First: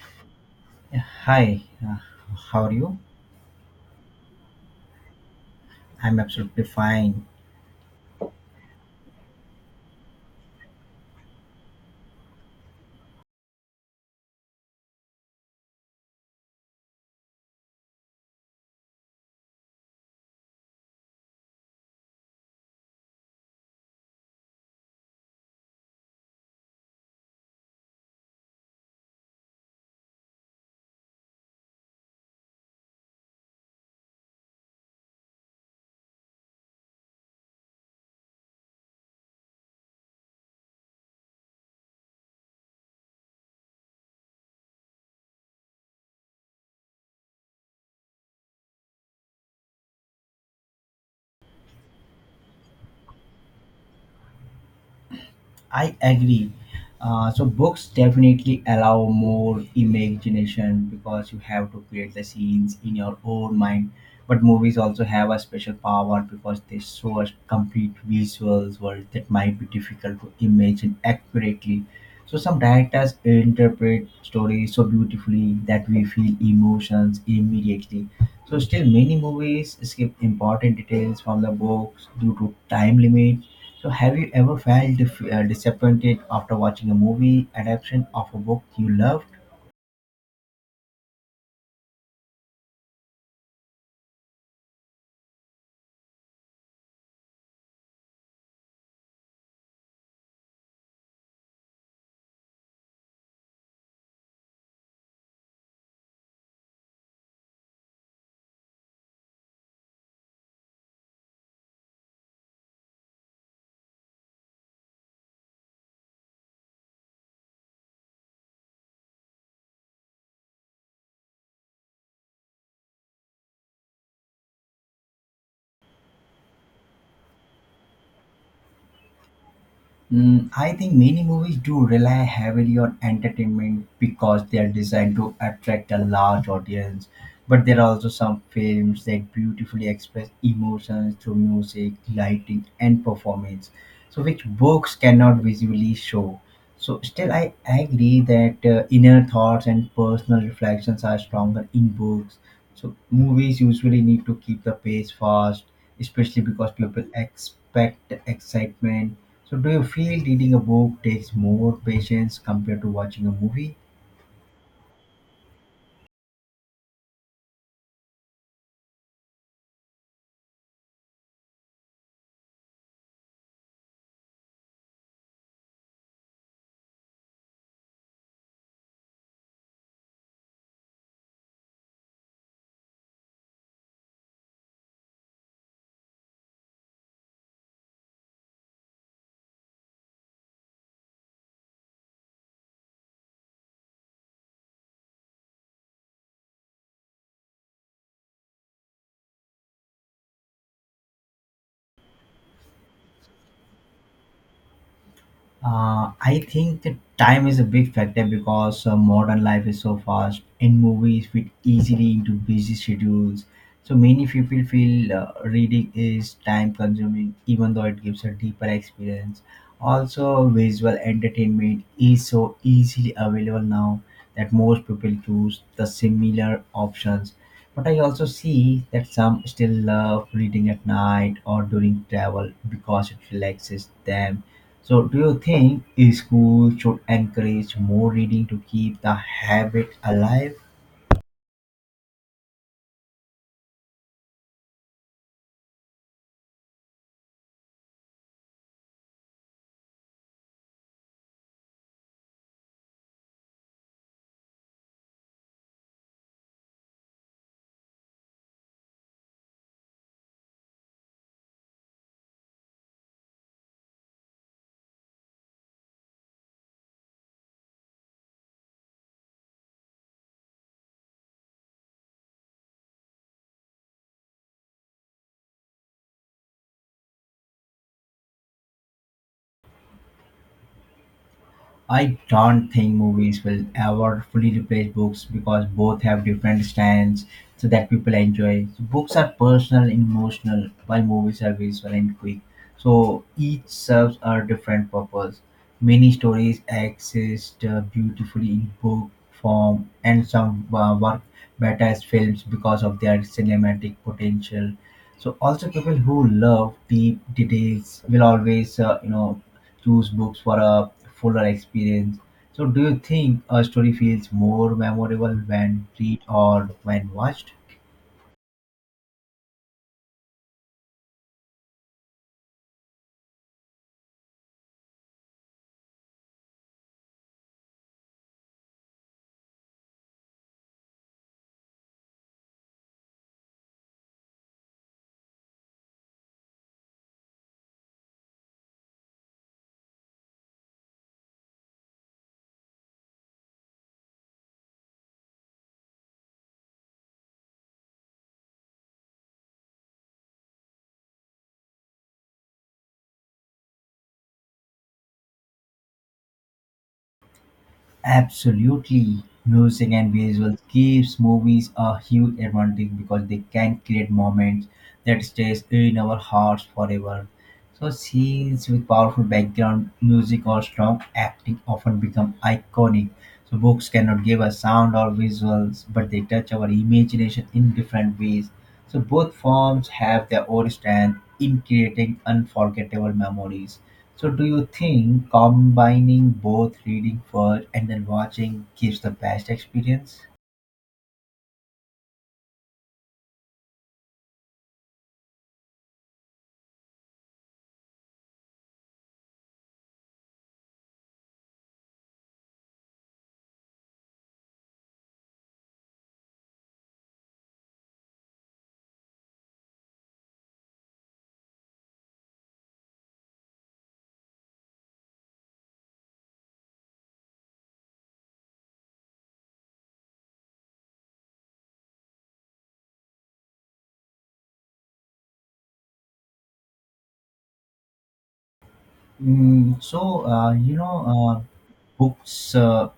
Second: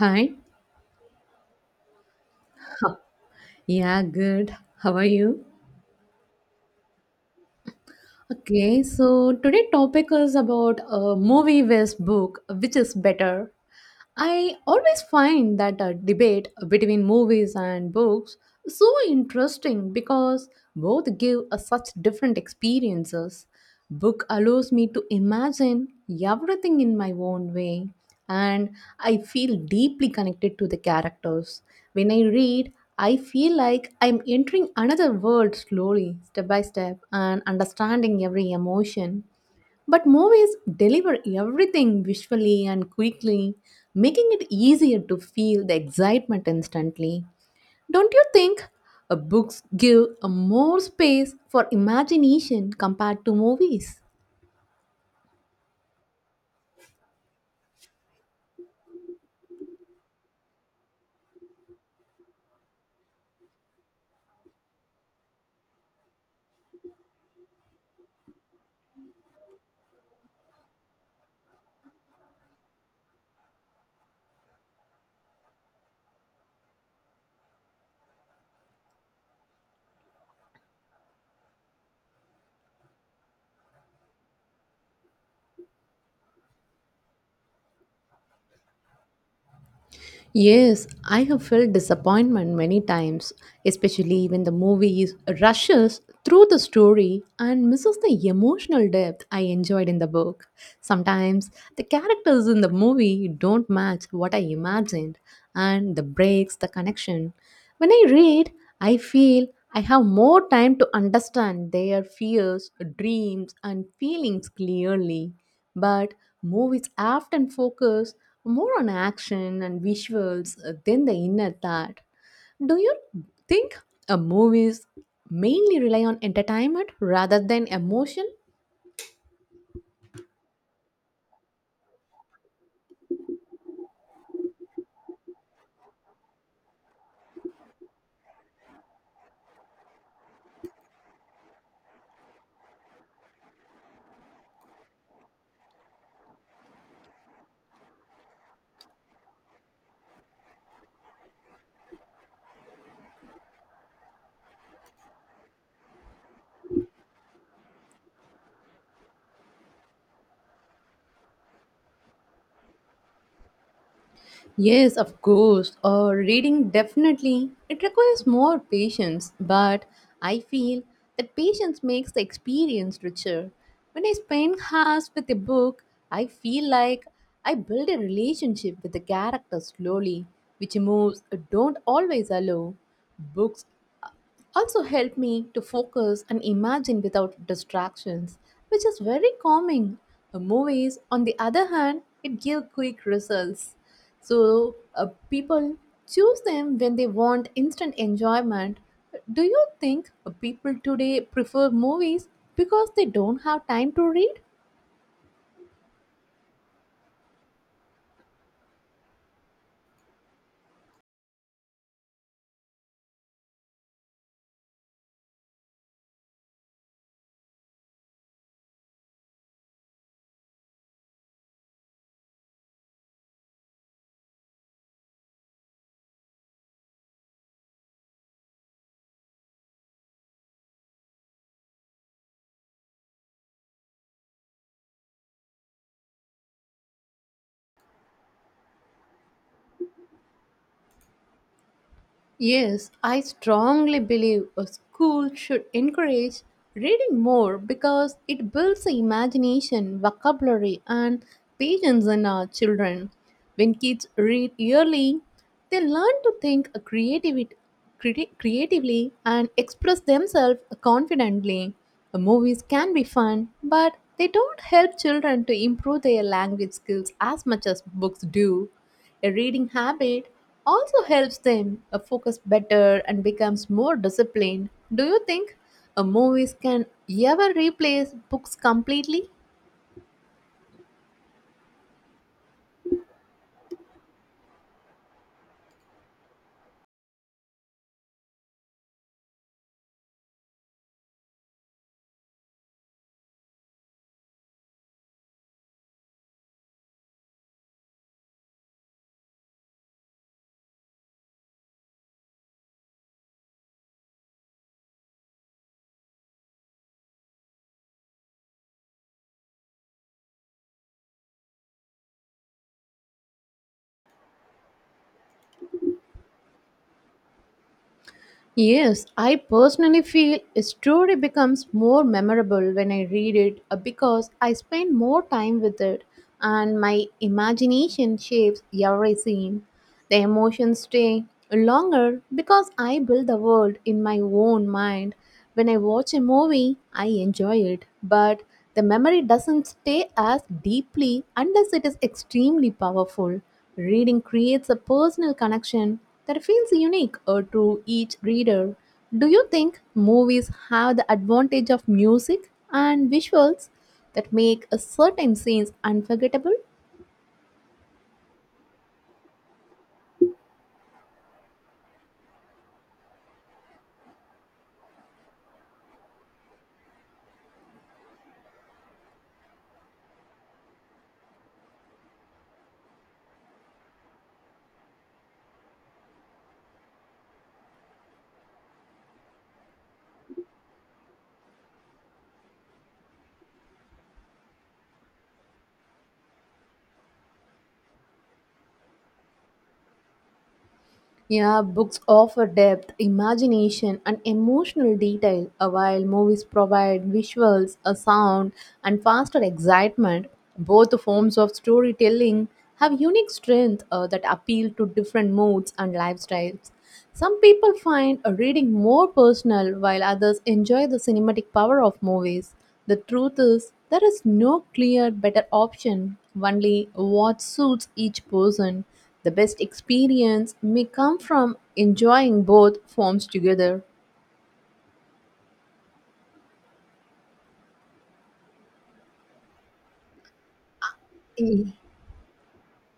Hi. Yeah, hi, uh, how are you? Yeah, good. How are you? I'm absolutely fine. Okay, so today topic is about a movie vs book, which is better. I always find that a debate between movies and books so interesting because both give us such different experiences. Book allows me to imagine everything in my own way, and I feel deeply connected to the characters when I read. I feel like I'm entering another world slowly, step by step, and understanding every emotion. But movies deliver everything visually and quickly, making it easier to feel the excitement instantly. Don't you think books give a more space for imagination compared to movies? I agree. So books definitely allow more imagination because you have to create the scenes in your own mind. But movies also have a special power because they show us complete visuals world that might be difficult to imagine accurately. So some directors interpret stories so beautifully that we feel emotions immediately. So still many movies skip important details from the books due to time limit. So have you ever felt disappointed after watching a movie adaptation of a book you loved? Yes, I have felt disappointment many times, especially when the movie rushes through the story and misses the emotional depth I enjoyed in the book. Sometimes the characters in the movie don't match what I imagined, and the breaks the connection. When I read, I feel I have more time to understand their fears, dreams, and feelings clearly. But movies often focus more on action and visuals than the inner thought. Do you think movies mainly rely on entertainment rather than emotion? I think many movies do rely heavily on entertainment because they are designed to attract a large audience. But there are also some films that beautifully express emotions through music, lighting, and performance, so which books cannot visually show. So, still, I agree that inner thoughts and personal reflections are stronger in books. So, movies usually need to keep the pace fast, especially because people expect excitement. So do you feel reading a book takes more patience compared to watching a movie? Yes, of course. Reading definitely. It requires more patience, but I feel that patience makes the experience richer. When I spend hours with a book, I feel like I build a relationship with the character slowly, which moves don't always allow. Books also help me to focus and imagine without distractions, which is very calming. Movies, on the other hand, it give quick results. So people choose them when they want instant enjoyment. Do you think people today prefer movies because they don't have time to read? I think that time is a big factor because modern life is so fast and movies fit easily into busy schedules. So many people feel reading is time consuming, even though it gives a deeper experience. Also, visual entertainment is so easily available now that most people choose the similar options. But I also see that some still love reading at night or during travel because it relaxes them. So, do you think a school should encourage more reading to keep the habit alive? Yes, I strongly believe a school should encourage reading more because it builds the imagination, vocabulary, and patience in our children. When kids read early, they learn to think creativity, creatively and express themselves confidently. Movies can be fun, but they don't help children to improve their language skills as much as books do. A reading habit also helps them focus better and becomes more disciplined. Do you think movies can ever replace books completely? I don't think movies will ever fully replace books because both have different styles so that people enjoy. So, books are personal and emotional, while movies are visual and quick. So, each serves a different purpose. Many stories exist beautifully in book form, and some work better as films because of their cinematic potential. So also people who love deep details will always choose books for a fuller experience. So do you think a story feels more memorable when read or when watched? Yes, I personally feel a story becomes more memorable when I read it because I spend more time with it and my imagination shapes every scene. The emotions stay longer because I build the world in my own mind. When I watch a movie, I enjoy it, but the memory doesn't stay as deeply unless it is extremely powerful. Reading creates a personal connection that feels unique to each reader. Do you think movies have the advantage of music and visuals that make a certain scenes unforgettable? Absolutely. Music and visuals gives movies a huge advantage because they can create moments that stays in our hearts forever. So scenes with powerful background music or strong acting often become iconic. So books cannot give us sound or visuals, but they touch our imagination in different ways. So both forms have their origin in creating unforgettable memories. So do you think combining both reading first and then watching gives the best experience? Yeah, books offer depth, imagination, and emotional detail, while movies provide visuals, a sound, and faster excitement. Both forms of storytelling have unique strength that appeal to different moods and lifestyles. Some people find a reading more personal while others enjoy the cinematic power of movies. The truth is, there is no clear better option, only what suits each person. The best experience may come from enjoying both forms together. Mm, so uh, you know, uh, books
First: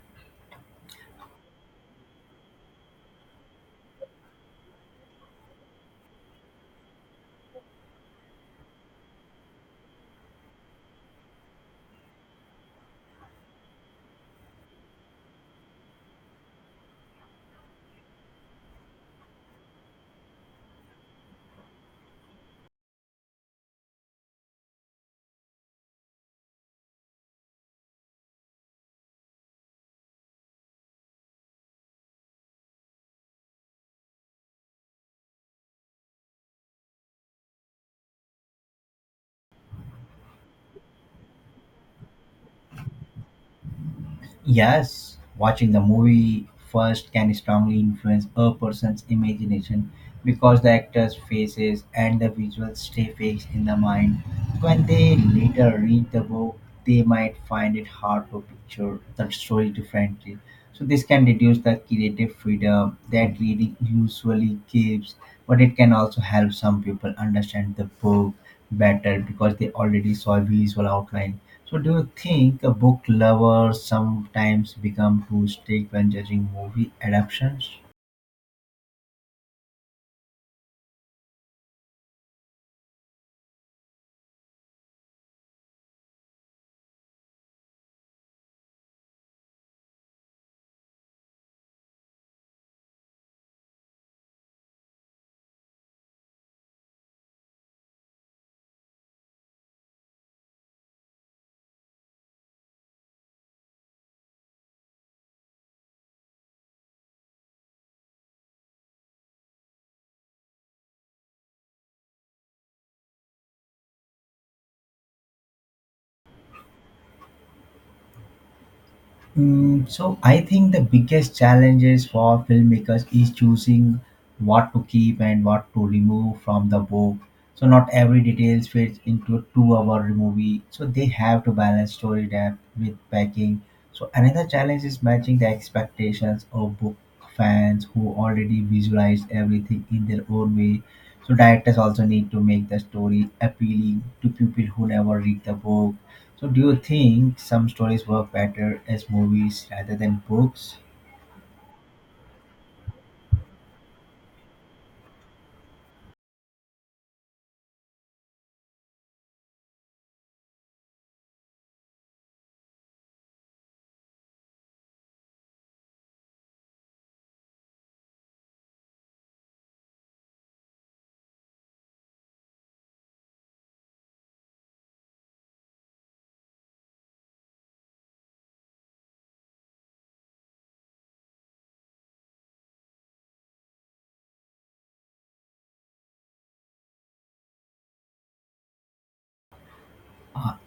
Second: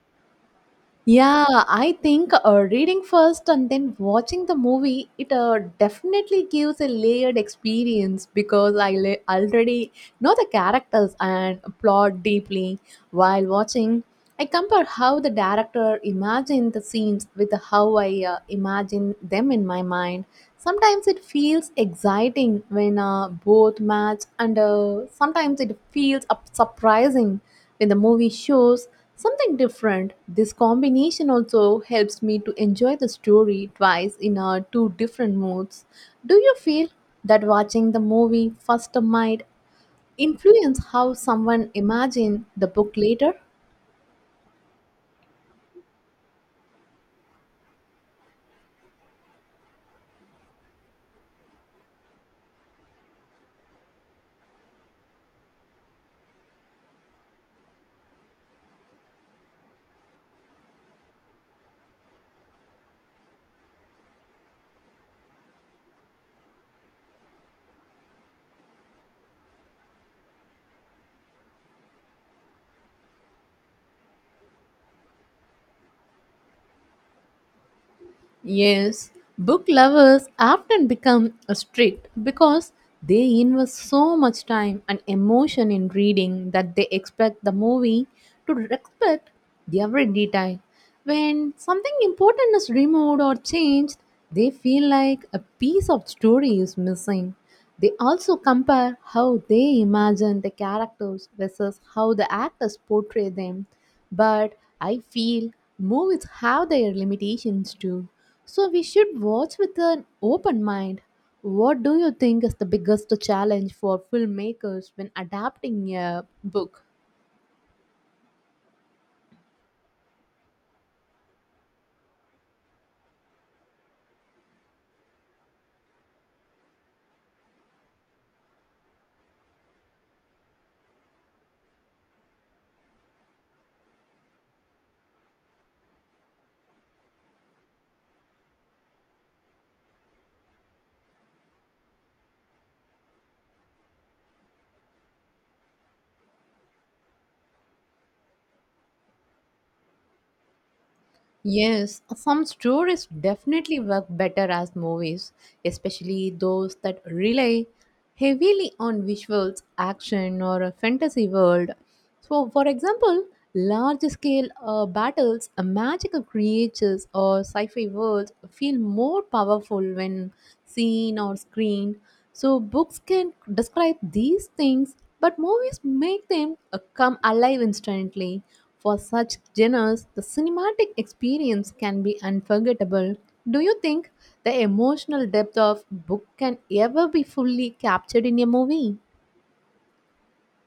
Yeah, I think reading first and then watching the movie, it definitely gives a layered experience because already know the characters and plot deeply. While watching, I compare how the director imagined the scenes with how I imagine them in my mind. Sometimes it feels exciting when both match, and sometimes it feels surprising when the movie shows something different. This combination also helps me to enjoy the story twice in two different moods. Do you feel that watching the movie first might influence how someone imagines the book later? Yes, watching the movie first can strongly influence a person's imagination because the actors' faces and the visuals stay fixed in the mind. When they later read the book, they might find it hard to picture the story differently. So this can reduce the creative freedom that reading usually gives, but it can also help some people understand the book better because they already saw a visual outline. So do you think a book lover sometimes become too strict when judging movie adaptations? Yes, book lovers often become strict because they invest so much time and emotion in reading that they expect the movie to respect every detail. When something important is removed or changed, they feel like a piece of story is missing. They also compare how they imagine the characters versus how the actors portray them. But I feel movies have their limitations too. So we should watch with an open mind. What do you think is the biggest challenge for filmmakers when adapting a book? So I think the biggest challenges for filmmakers is choosing what to keep and what to remove from the book. So not every details fits into a two-hour movie. So they have to balance story depth with packing. So another challenge is matching the expectations of book fans who already visualize everything in their own way. So directors also need to make the story appealing to people who never read the book. So, do you think some stories work better as movies rather than books? Yes, some stories definitely work better as movies, especially those that rely heavily on visuals, action, or a fantasy world. So, for example, large scale battles, magical creatures, or sci fi worlds feel more powerful when seen or screened. So, books can describe these things, but movies make them come alive instantly. For such genres, the cinematic experience can be unforgettable. Do you think the emotional depth of book can ever be fully captured in a movie?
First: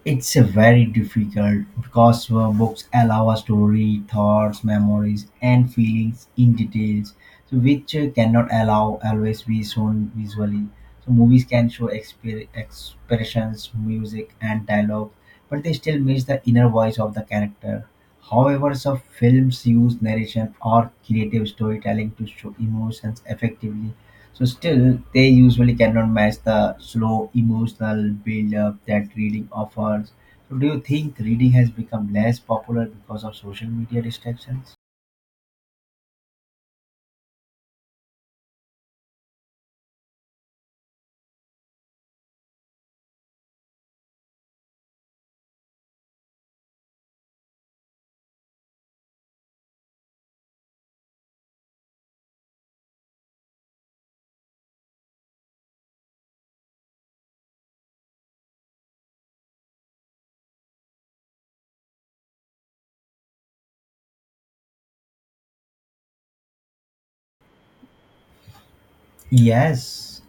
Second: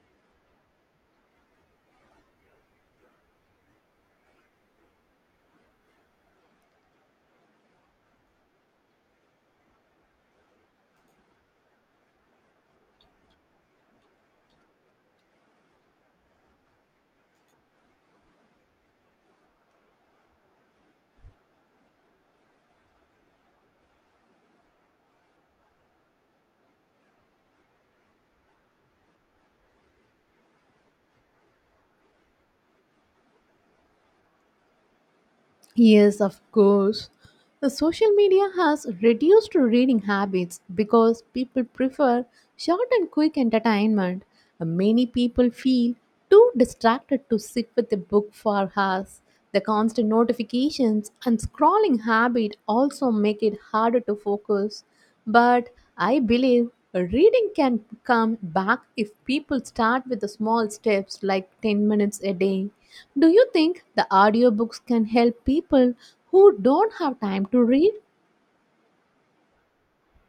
It's a very difficult because books allow us to read thoughts, memories, and feelings in details, so which cannot allow always be shown visually. So, movies can show expressions, music, and dialogue, but they still miss the inner voice of the character. However, some films use narration or creative storytelling to show emotions effectively. So still, they usually cannot match the slow emotional build-up that reading offers. So do you think reading has become less popular because of social media distractions? Yes, of course. The social media has reduced reading habits because people prefer short and quick entertainment. Many people feel too distracted to sit with a book for hours. The constant notifications and scrolling habit also make it harder to focus. But I believe reading can come back if people start with the small steps like 10 minutes a day. Do you think the audiobooks can help people who don't have time to read? Yes,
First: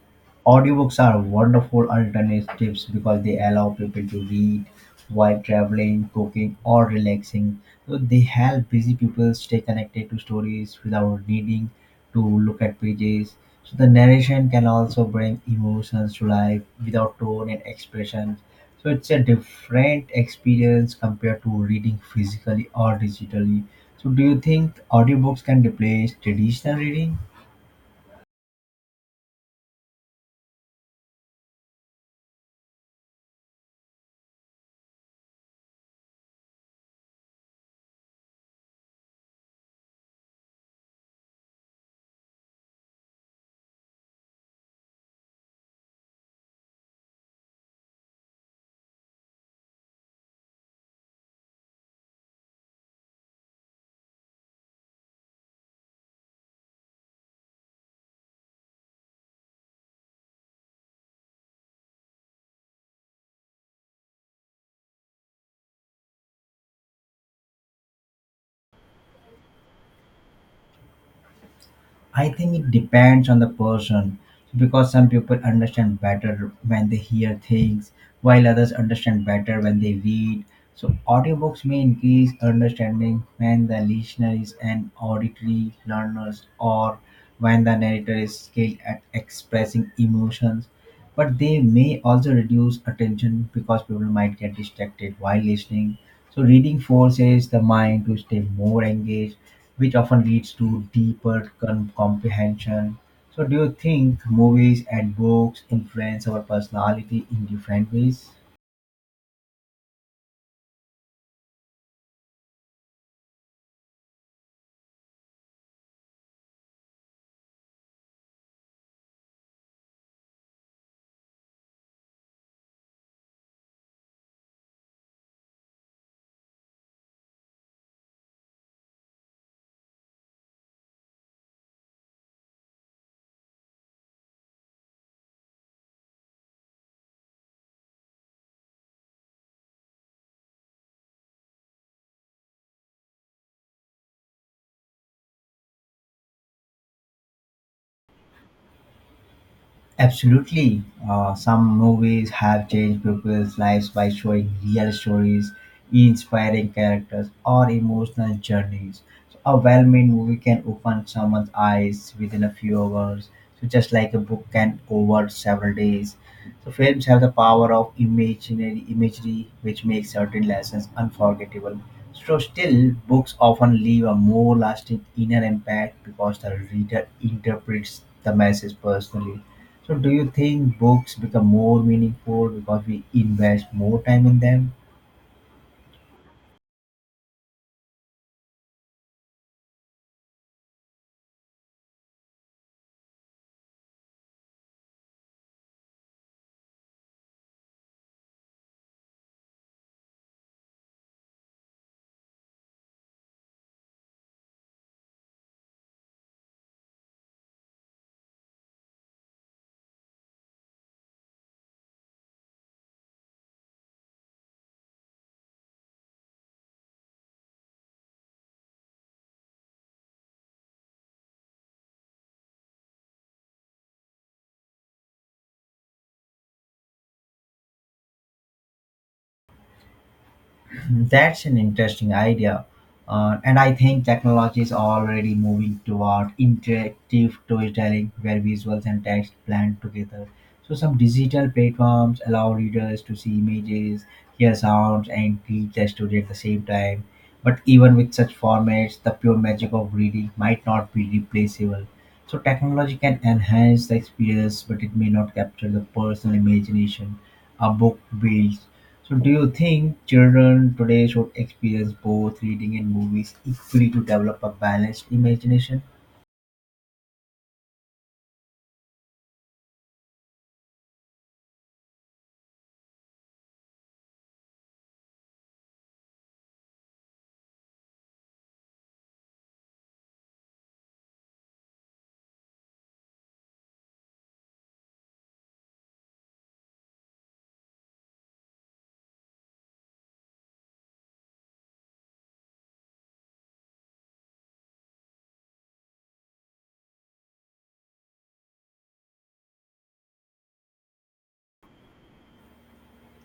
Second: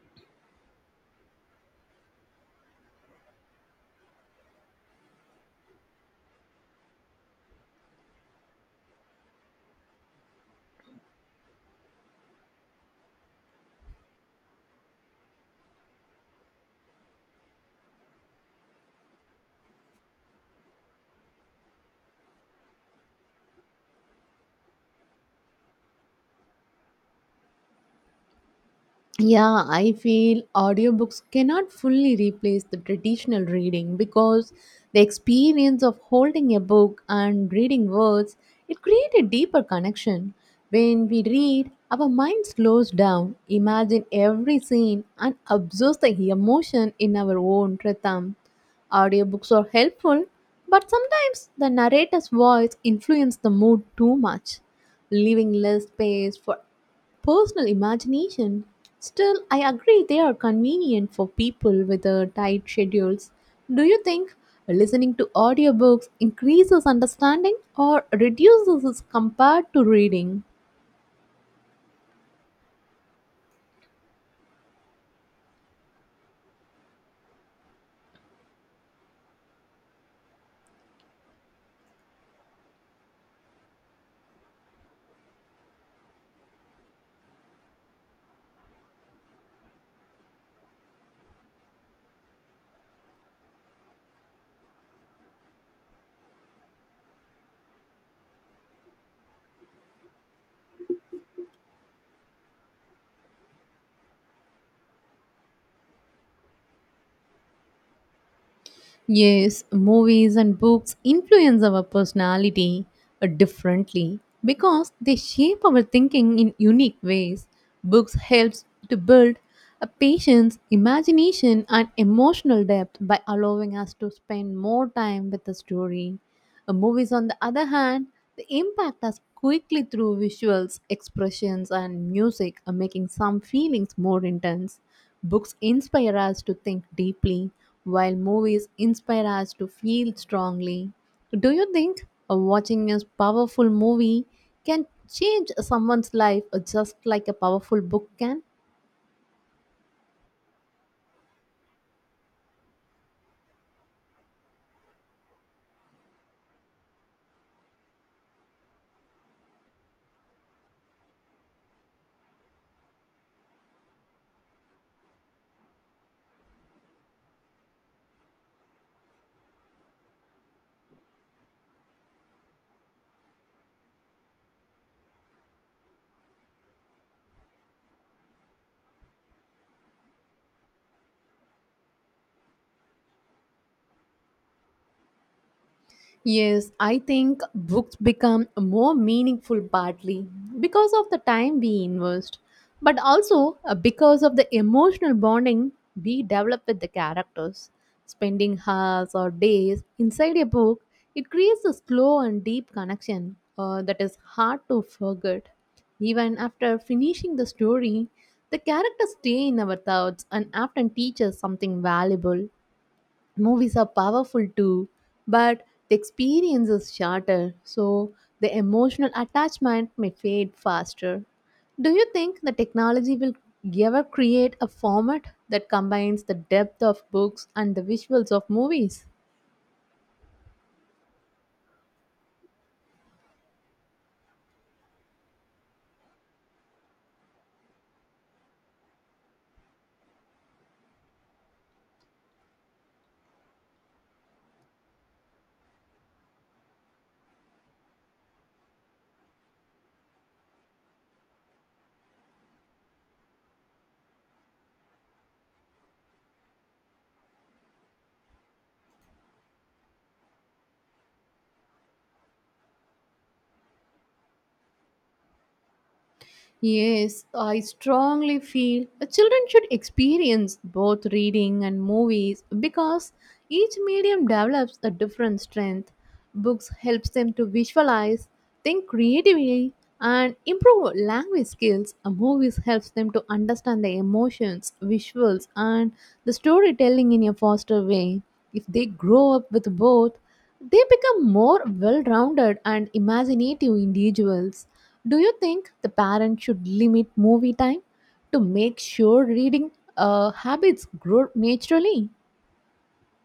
audiobooks are wonderful alternatives because they allow people to read while traveling, cooking, or relaxing. So they help busy people stay connected to stories without needing to look at pages. So the narration can also bring emotions to life without tone and expression. So it's a different experience compared to reading physically or digitally. So do you think audiobooks can replace traditional reading? Yeah, I feel audiobooks cannot fully replace the traditional reading because the experience of holding a book and reading words, it creates a deeper connection. When we read, our mind slows down, imagine every scene and absorbs the emotion in our own rhythm. Audiobooks are helpful, but sometimes the narrator's voice influences the mood too much, leaving less space for personal imagination. Still, I agree they are convenient for people with tight schedules. Do you think listening to audiobooks increases understanding or reduces it compared to reading? I think it depends on the person because some people understand better when they hear things, while others understand better when they read. So, audiobooks may increase understanding when the listener is an auditory learner or when the narrator is skilled at expressing emotions, but they may also reduce attention because people might get distracted while listening. So, reading forces the mind to stay more engaged, which often leads to deeper comprehension. So, do you think movies and books influence our personality in different ways? Yes, movies and books influence our personality differently because they shape our thinking in unique ways. Books helps to build a patience, imagination and emotional depth by allowing us to spend more time with the story. Movies, on the other hand, they impact us quickly through visuals, expressions and music, making some feelings more intense. Books inspire us to think deeply, while movies inspire us to feel strongly. Do you think watching a powerful movie can change someone's life just like a powerful book can? Absolutely. Some movies have changed people's lives by showing real stories, inspiring characters, or emotional journeys. So a well made movie can open someone's eyes within a few hours, so just like a book can over several days. So films have the power of imaginary imagery, which makes certain lessons unforgettable. So still, books often leave a more lasting inner impact because the reader interprets the message personally. So do you think books become more meaningful because we invest more time in them? Yes, I think books become more meaningful partly because of the time we invest, but also because of the emotional bonding we develop with the characters. Spending hours or days inside a book, it creates a slow and deep connection that is hard to forget. Even after finishing the story, the characters stay in our thoughts and often teach us something valuable. Movies are powerful too, but the experience is shorter, so the emotional attachment may fade faster. Do you think the technology will ever create a format that combines the depth of books and the visuals of movies? That's an interesting idea. And I think technology is already moving toward interactive storytelling where visuals and text blend together. So some digital platforms allow readers to see images, hear sounds, and read the story at the same time. But even with such formats, the pure magic of reading might not be replaceable. So technology can enhance the experience, but it may not capture the personal imagination a book builds. So do you think children today should experience both reading and movies equally to develop a balanced imagination? Yes, I strongly feel children should experience both reading and movies because each medium develops a different strength. Books helps them to visualize, think creatively, and improve language skills. And movies helps them to understand the emotions, visuals, and the storytelling in a faster way. If they grow up with both, they become more well rounded and imaginative individuals. Do you think the parent should limit movie time to make sure reading habits grow naturally?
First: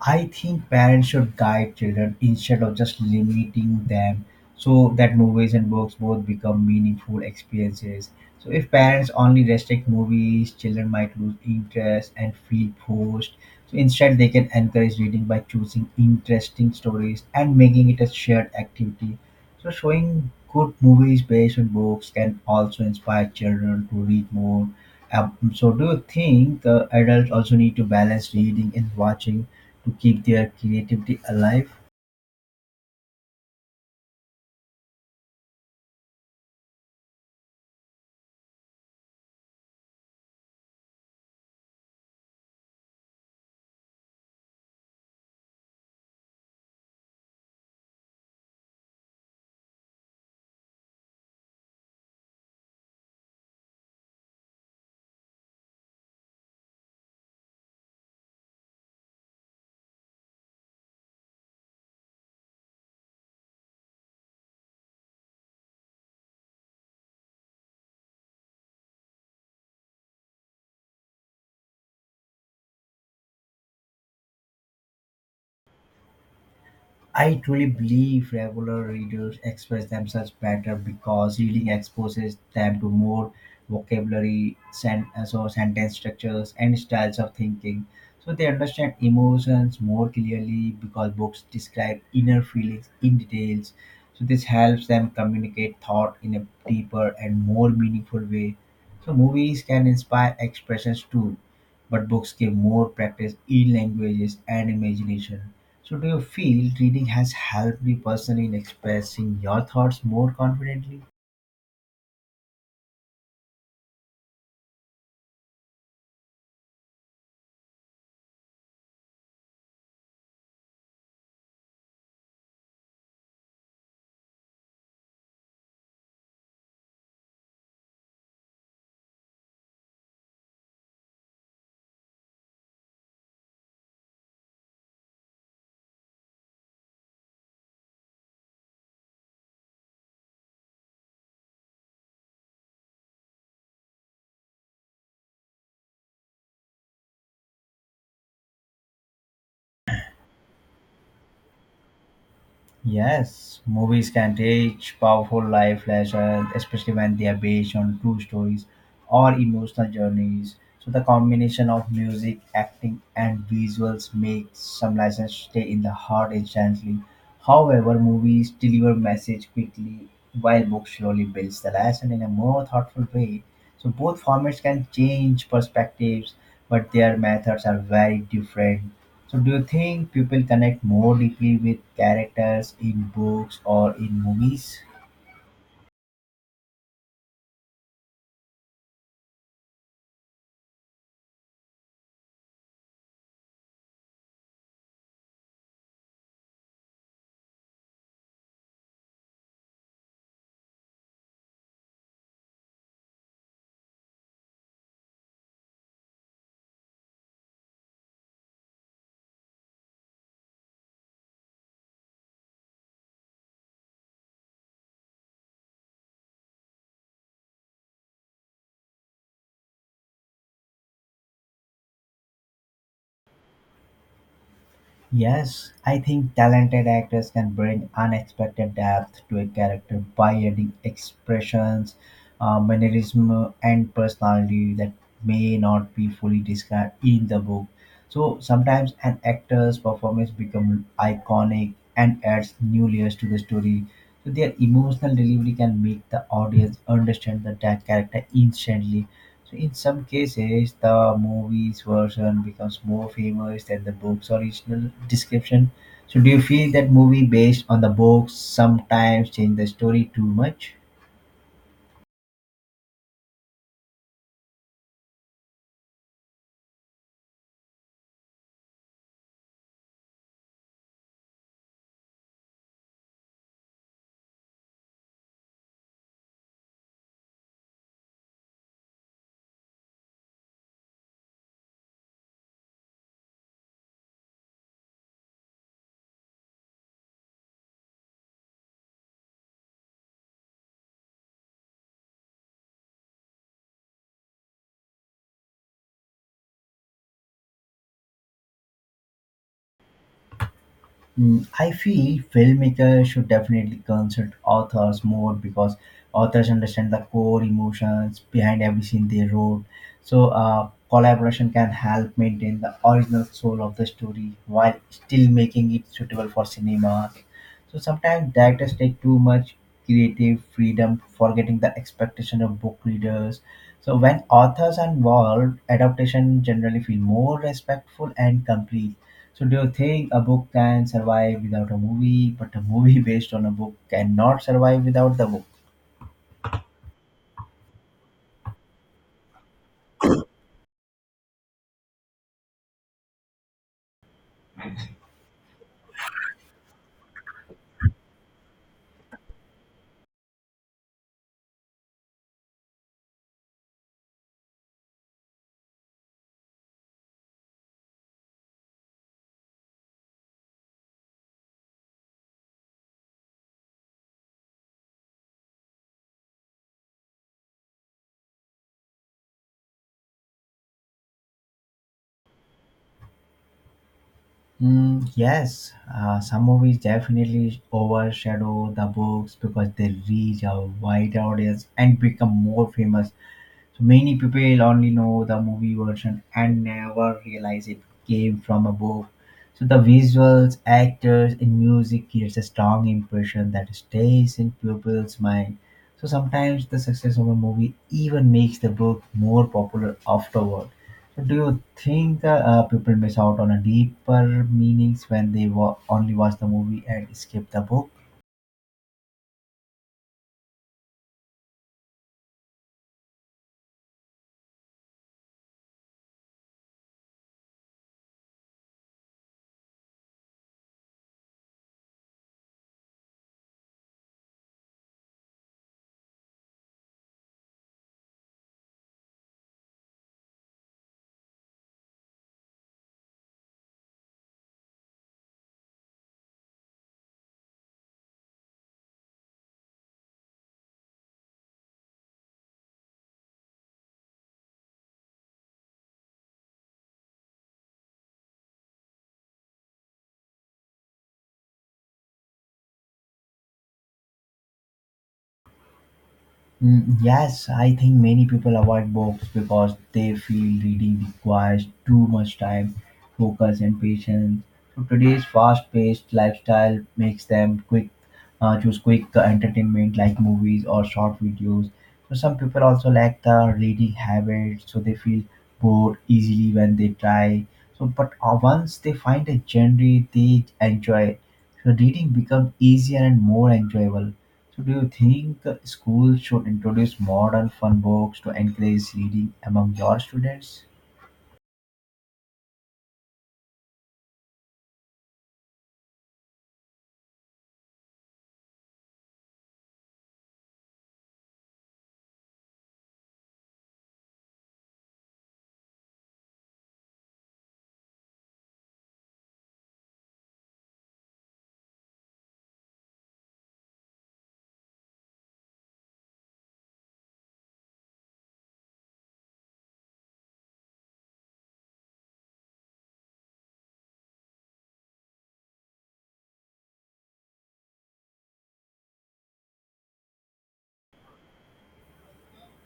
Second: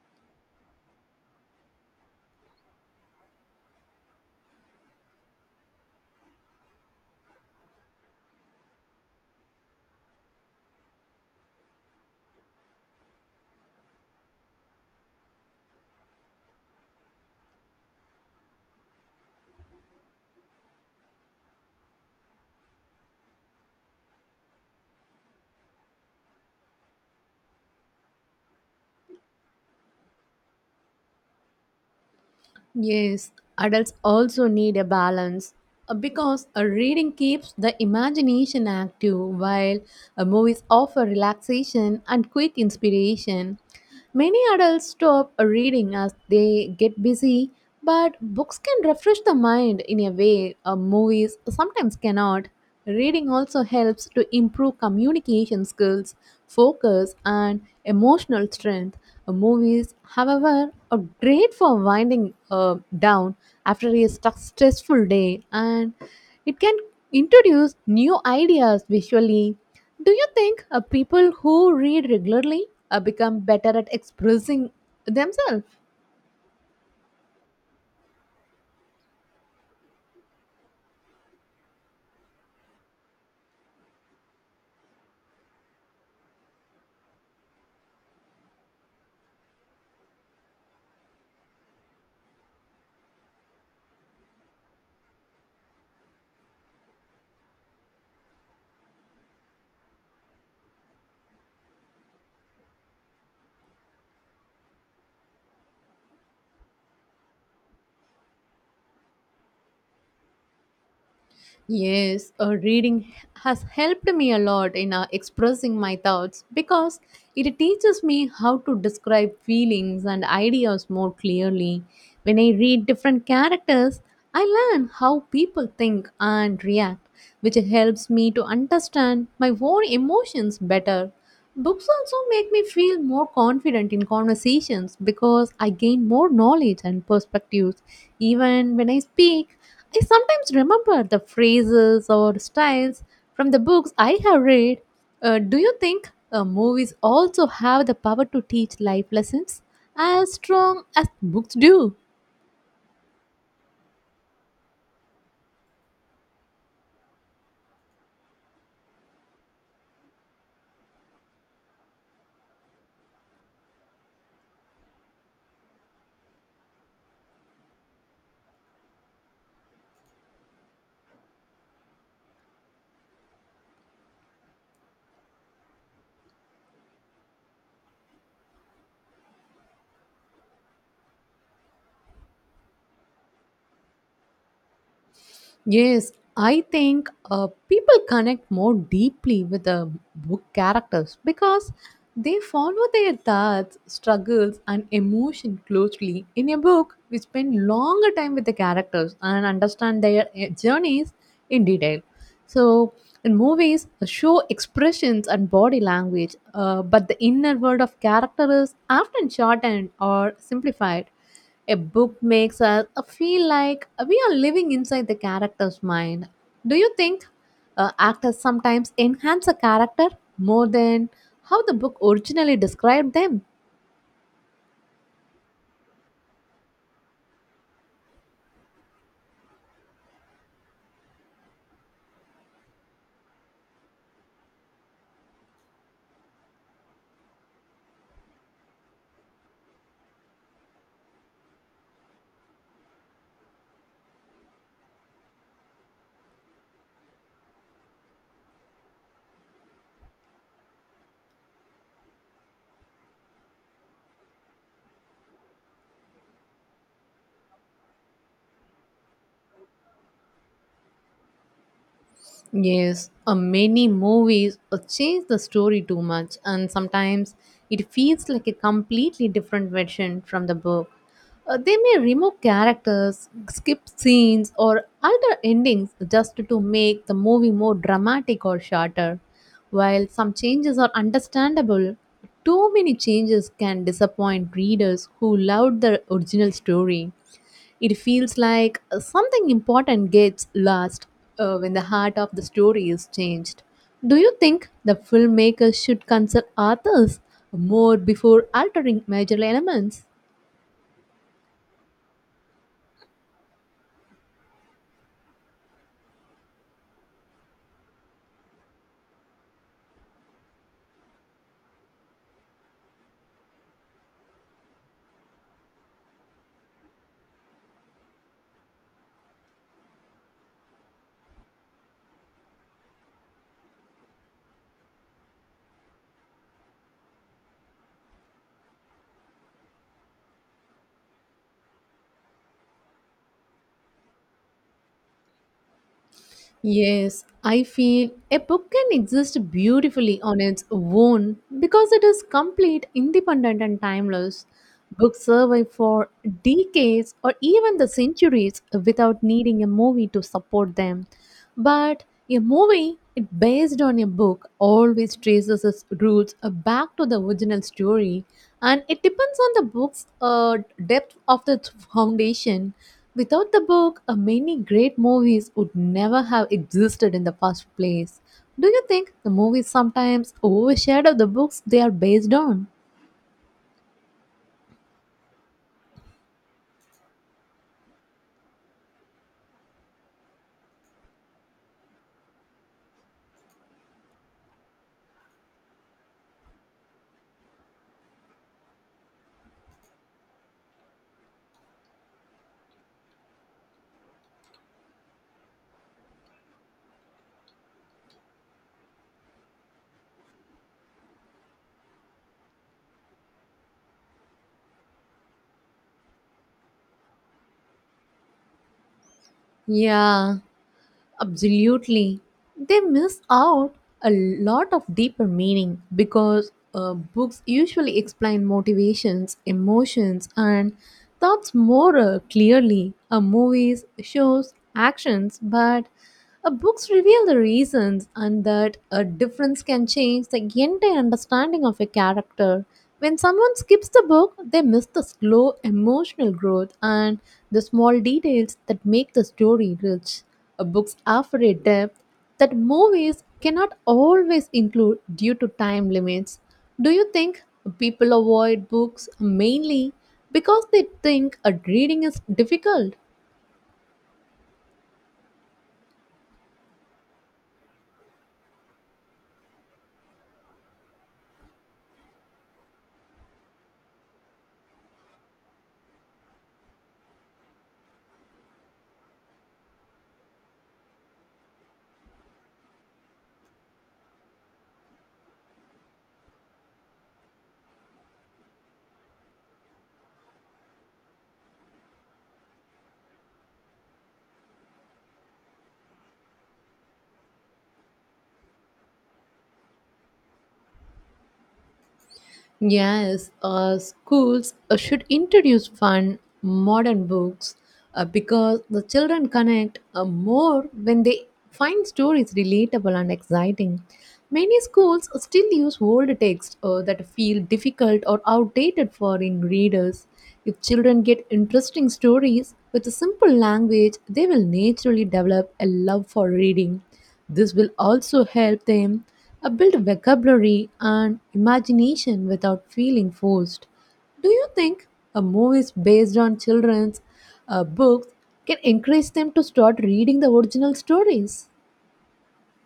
I think parents should guide children instead of just limiting them so that movies and books both become meaningful experiences. So, if parents only restrict movies, children might lose interest and feel forced. So, instead, they can encourage reading by choosing interesting stories and making it a shared activity. So, showing good movies based on books can also inspire children to read more. So, do you think adults also need to balance reading and watching to keep their creativity alive? Yes, adults also need a balance because a reading keeps the imagination active while a movies offer relaxation and quick inspiration. Many adults stop reading as they get busy, but books can refresh the mind in a way movies sometimes cannot. Reading also helps to improve communication skills, focus, and emotional strength. Movies, however, are great for winding down after a stressful day, and it can introduce new ideas visually. Do you think people who read regularly become better at expressing themselves? I truly believe regular readers express themselves better because reading exposes them to more vocabulary, so sentence structures, and styles of thinking. So they understand emotions more clearly because books describe inner feelings in details. So this helps them communicate thought in a deeper and more meaningful way. So movies can inspire expressions too, but books give more practice in languages and imagination. So, do you feel reading has helped you personally in expressing your thoughts more confidently? Yes, reading has helped me a lot in expressing my thoughts because it teaches me how to describe feelings and ideas more clearly. When I read different characters, I learn how people think and react, which helps me to understand my own emotions better. Books also make me feel more confident in conversations because I gain more knowledge and perspectives. Even when I speak, I sometimes remember the phrases or styles from the books I have read. Do you think movies also have the power to teach life lessons as strong as books do? Yes, movies can teach powerful life lessons, especially when they are based on true stories or emotional journeys. So the combination of music, acting, and visuals makes some lessons stay in the heart instantly. However, movies deliver message quickly, while books slowly builds the lesson in a more thoughtful way. So both formats can change perspectives, but their methods are very different. So do you think people connect more deeply with characters in books or in movies? Yes, I think people connect more deeply with the book characters because they follow their thoughts, struggles, and emotion closely. In a book, we spend longer time with the characters and understand their journeys in detail. So, in movies, show expressions and body language, but the inner world of character is often shortened or simplified. A book makes us feel like we are living inside the character's mind. Do you think actors sometimes enhance a character more than how the book originally described them? Yes, I think talented actors can bring unexpected depth to a character by adding expressions, mannerism, and personality that may not be fully described in the book. So sometimes an actor's performance becomes iconic and adds new layers to the story. So their emotional delivery can make the audience understand the that character instantly. So in some cases, the movie's version becomes more famous than the book's original description. So do you feel that movie based on the book sometimes change the story too much? Yes, many movies change the story too much, and sometimes it feels like a completely different version from the book. They may remove characters, skip scenes, or alter endings just to make the movie more dramatic or shorter. While some changes are understandable, too many changes can disappoint readers who loved the original story. It feels like something important gets lost when the heart of the story is changed. Do you think the filmmakers should consult authors more before altering major elements? I feel filmmakers should definitely consult authors more because authors understand the core emotions behind every scene they wrote. So collaboration can help maintain the original soul of the story while still making it suitable for cinemas. So sometimes directors take too much creative freedom, forgetting the expectation of book readers. So when authors are involved, adaptation generally feel more respectful and complete. So do you think a book can survive without a movie, but a movie based on a book cannot survive without the book? Yes, I feel a book can exist beautifully on its own because it is complete, independent, and timeless. Books survive for decades or even the centuries without needing a movie to support them. But a movie it based on a book always traces its roots back to the original story and it depends on the book's depth of the foundation. Without the book, many great movies would never have existed in the first place. Do you think the movies sometimes overshadow the books they are based on? Yes, some movies definitely overshadow the books because they reach a wider audience and become more famous. So many people only know the movie version and never realize it came from a book. So the visuals, actors, and music creates a strong impression that stays in people's mind. So sometimes the success of a movie even makes the book more popular afterward. So do you think the people miss out on a deeper meanings when they only watch the movie and skip the book? Yeah, absolutely. They miss out a lot of deeper meaning because books usually explain motivations, emotions, and thoughts more clearly. Movies shows actions, but books reveal the reasons, and that a difference can change the entire understanding of a character. When someone skips the book, they miss the slow emotional growth and the small details that make the story rich. Books offer a depth that movies cannot always include due to time limits. Do you think people avoid books mainly because they think reading is difficult? Yes, I think many people avoid books because they feel reading requires too much time, focus, and patience. So today's fast-paced lifestyle makes them quick choose quick entertainment like movies or short videos. So some people also lack the reading habit, so they feel bored easily when they try. But once they find a genre they enjoy, so reading becomes easier and more enjoyable. So do you think schools should introduce modern fun books to encourage reading among your students? Yes, schools should introduce fun, modern books because the children connect more when they find stories relatable and exciting. Many schools still use old texts that feel difficult or outdated for in readers. If children get interesting stories with a simple language, they will naturally develop a love for reading. This will also help them build vocabulary and imagination without feeling forced. Do you think a movies based on children's books can encourage them to start reading the original stories?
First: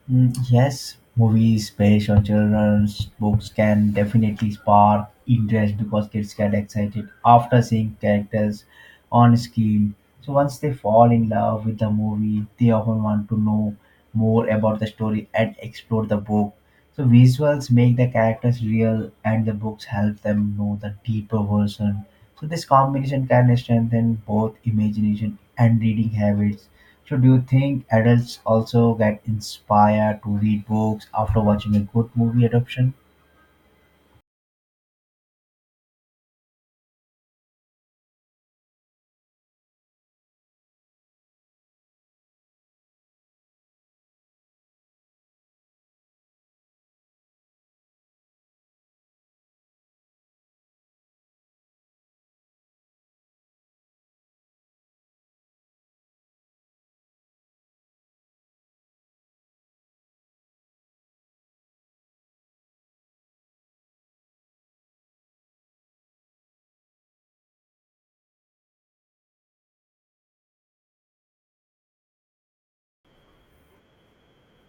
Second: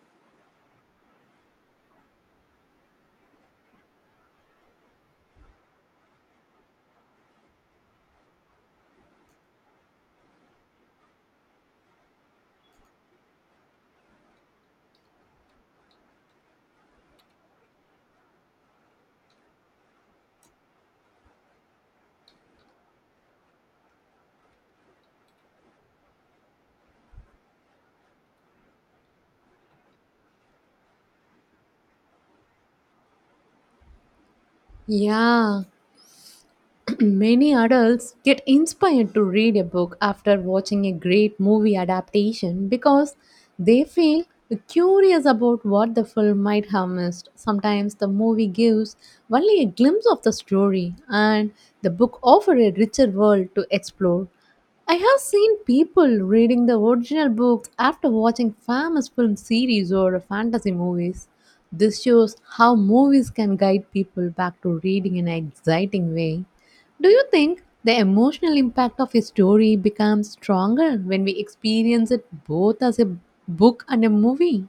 Yes, movies based on children's books can definitely spark interest because kids get excited after seeing characters on screen. So once they fall in love with the movie, they often want to know more about the story and explore the book. So visuals make the characters real, and the books help them know the deeper version. So this combination can strengthen both imagination and reading habits. So do you think adults also get inspired to read books after watching a good movie adaptation? Yeah, many adults get inspired to read a book after watching a great movie adaptation because they feel curious about what the film might have missed. Sometimes the movie gives only a glimpse of the story, and the book offers a richer world to explore. I have seen people reading the original books after watching famous film series or fantasy movies. This shows how movies can guide people back to reading in an exciting way. Do you think the emotional impact of a story becomes stronger when we experience it both as a book and a movie?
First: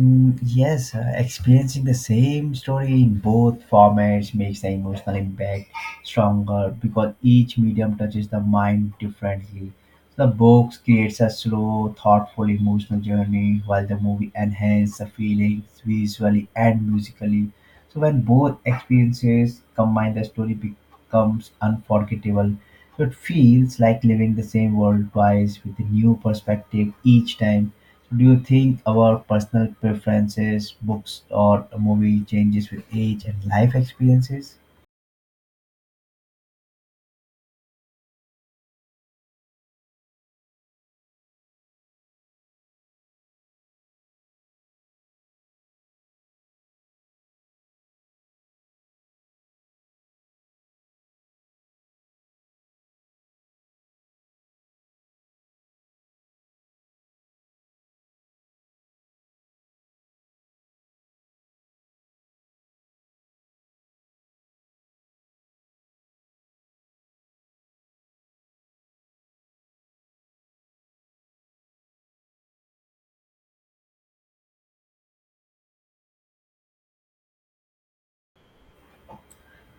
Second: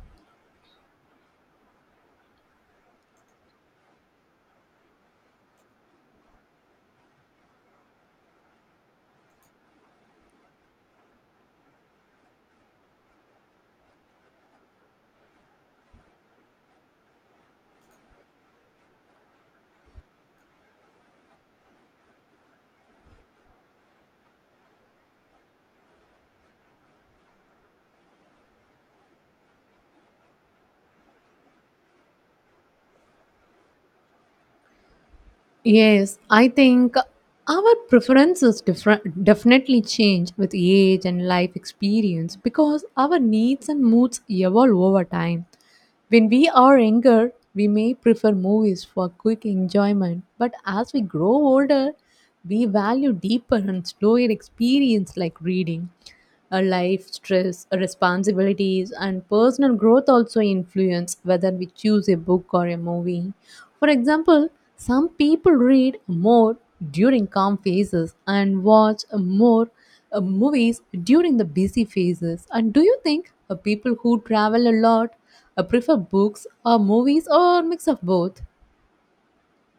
Yes, experiencing the same story in both formats makes the emotional impact stronger because each medium touches the mind differently. The books creates a slow, thoughtful, emotional journey, while the movie enhances the feelings visually and musically. So when both experiences combine, the story becomes unforgettable. So it feels like living the same world twice with a new perspective each time. So do you think our personal preferences, books, or a movie changes with age and life experiences? Yes, I think our preferences different, definitely change with age and life experience because our needs and moods evolve over time. When we are younger, we may prefer movies for quick enjoyment, but as we grow older, we value deeper and slower experience like reading. Our life, stress, our responsibilities, and personal growth also influence whether we choose a book or a movie. For example, some people read more during calm phases and watch more movies during the busy phases. And do you think people who travel a lot I prefer books or movies or mix of both.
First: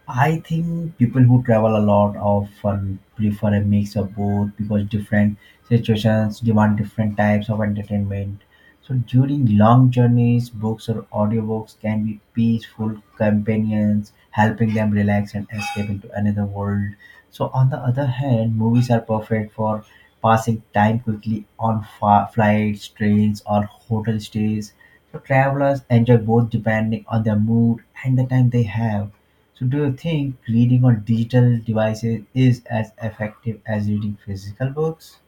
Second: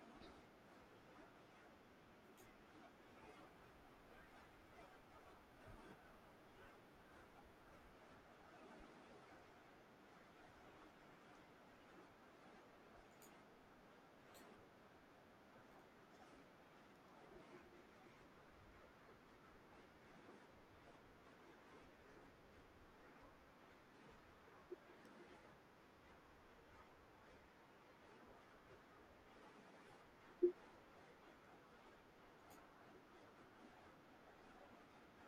I think people who travel a lot often prefer a mix of both because different situations demand different types of entertainment. So during long journeys, books or audiobooks can be peaceful companions, helping them relax and escape into another world. So on the other hand, movies are perfect for passing time quickly on flights, trains, or hotel stays. So travelers enjoy both depending on their mood and the time they have. So do you think reading on digital devices is as effective as reading physical books?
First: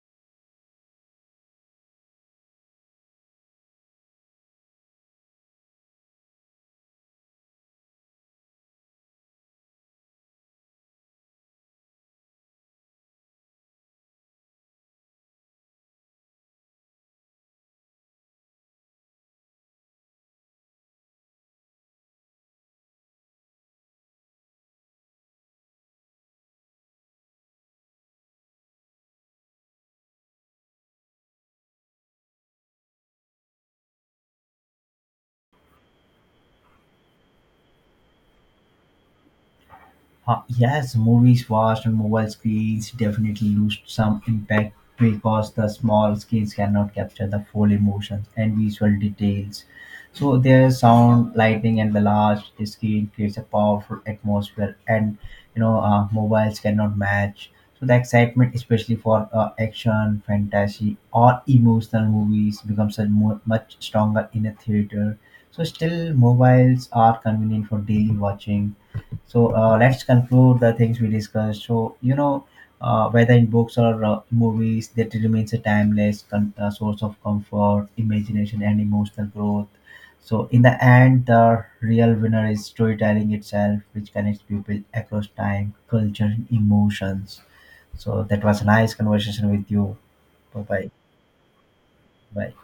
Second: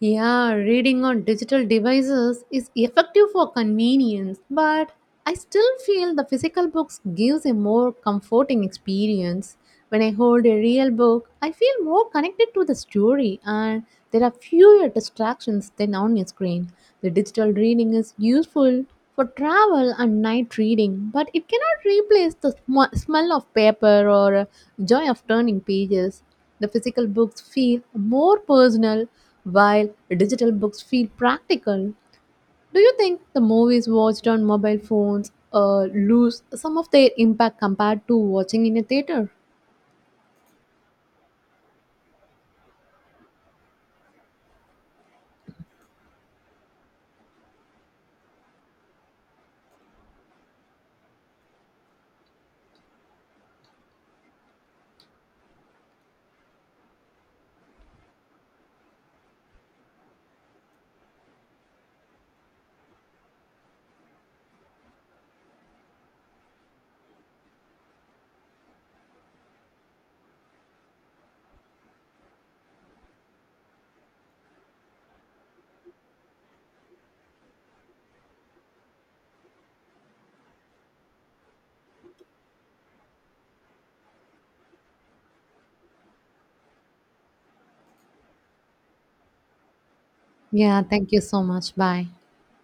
Yeah, reading on digital devices is effective for convenience, but I still feel the physical books gives a more comforting experience. When I hold a real book, I feel more connected to the story and there are fewer distractions than on a screen. The digital reading is useful for travel and night reading, but it cannot replace the smell of paper or joy of turning pages. The physical books feel more personal while digital books feel practical. Do you think the movies watched on mobile phones lose some of their impact compared to watching in a theater? Yes, movies watched on mobile screens definitely lose some impact because the small screens cannot capture the full emotions and visual details. So their sound, lighting, and the large screen creates a powerful atmosphere, and you know mobiles cannot match. So the excitement, especially for action, fantasy, or emotional movies, becomes much stronger in a theater. So still, mobiles are convenient for daily watching. So let's conclude the things we discussed. So you know, whether in books or movies, that remains a timeless source of comfort, imagination, and emotional growth. So in the end, the real winner is storytelling itself, which connects people across time, culture, and emotions. So that was a nice conversation with you. Bye Yeah, bye. thank you so much. Bye. Bye.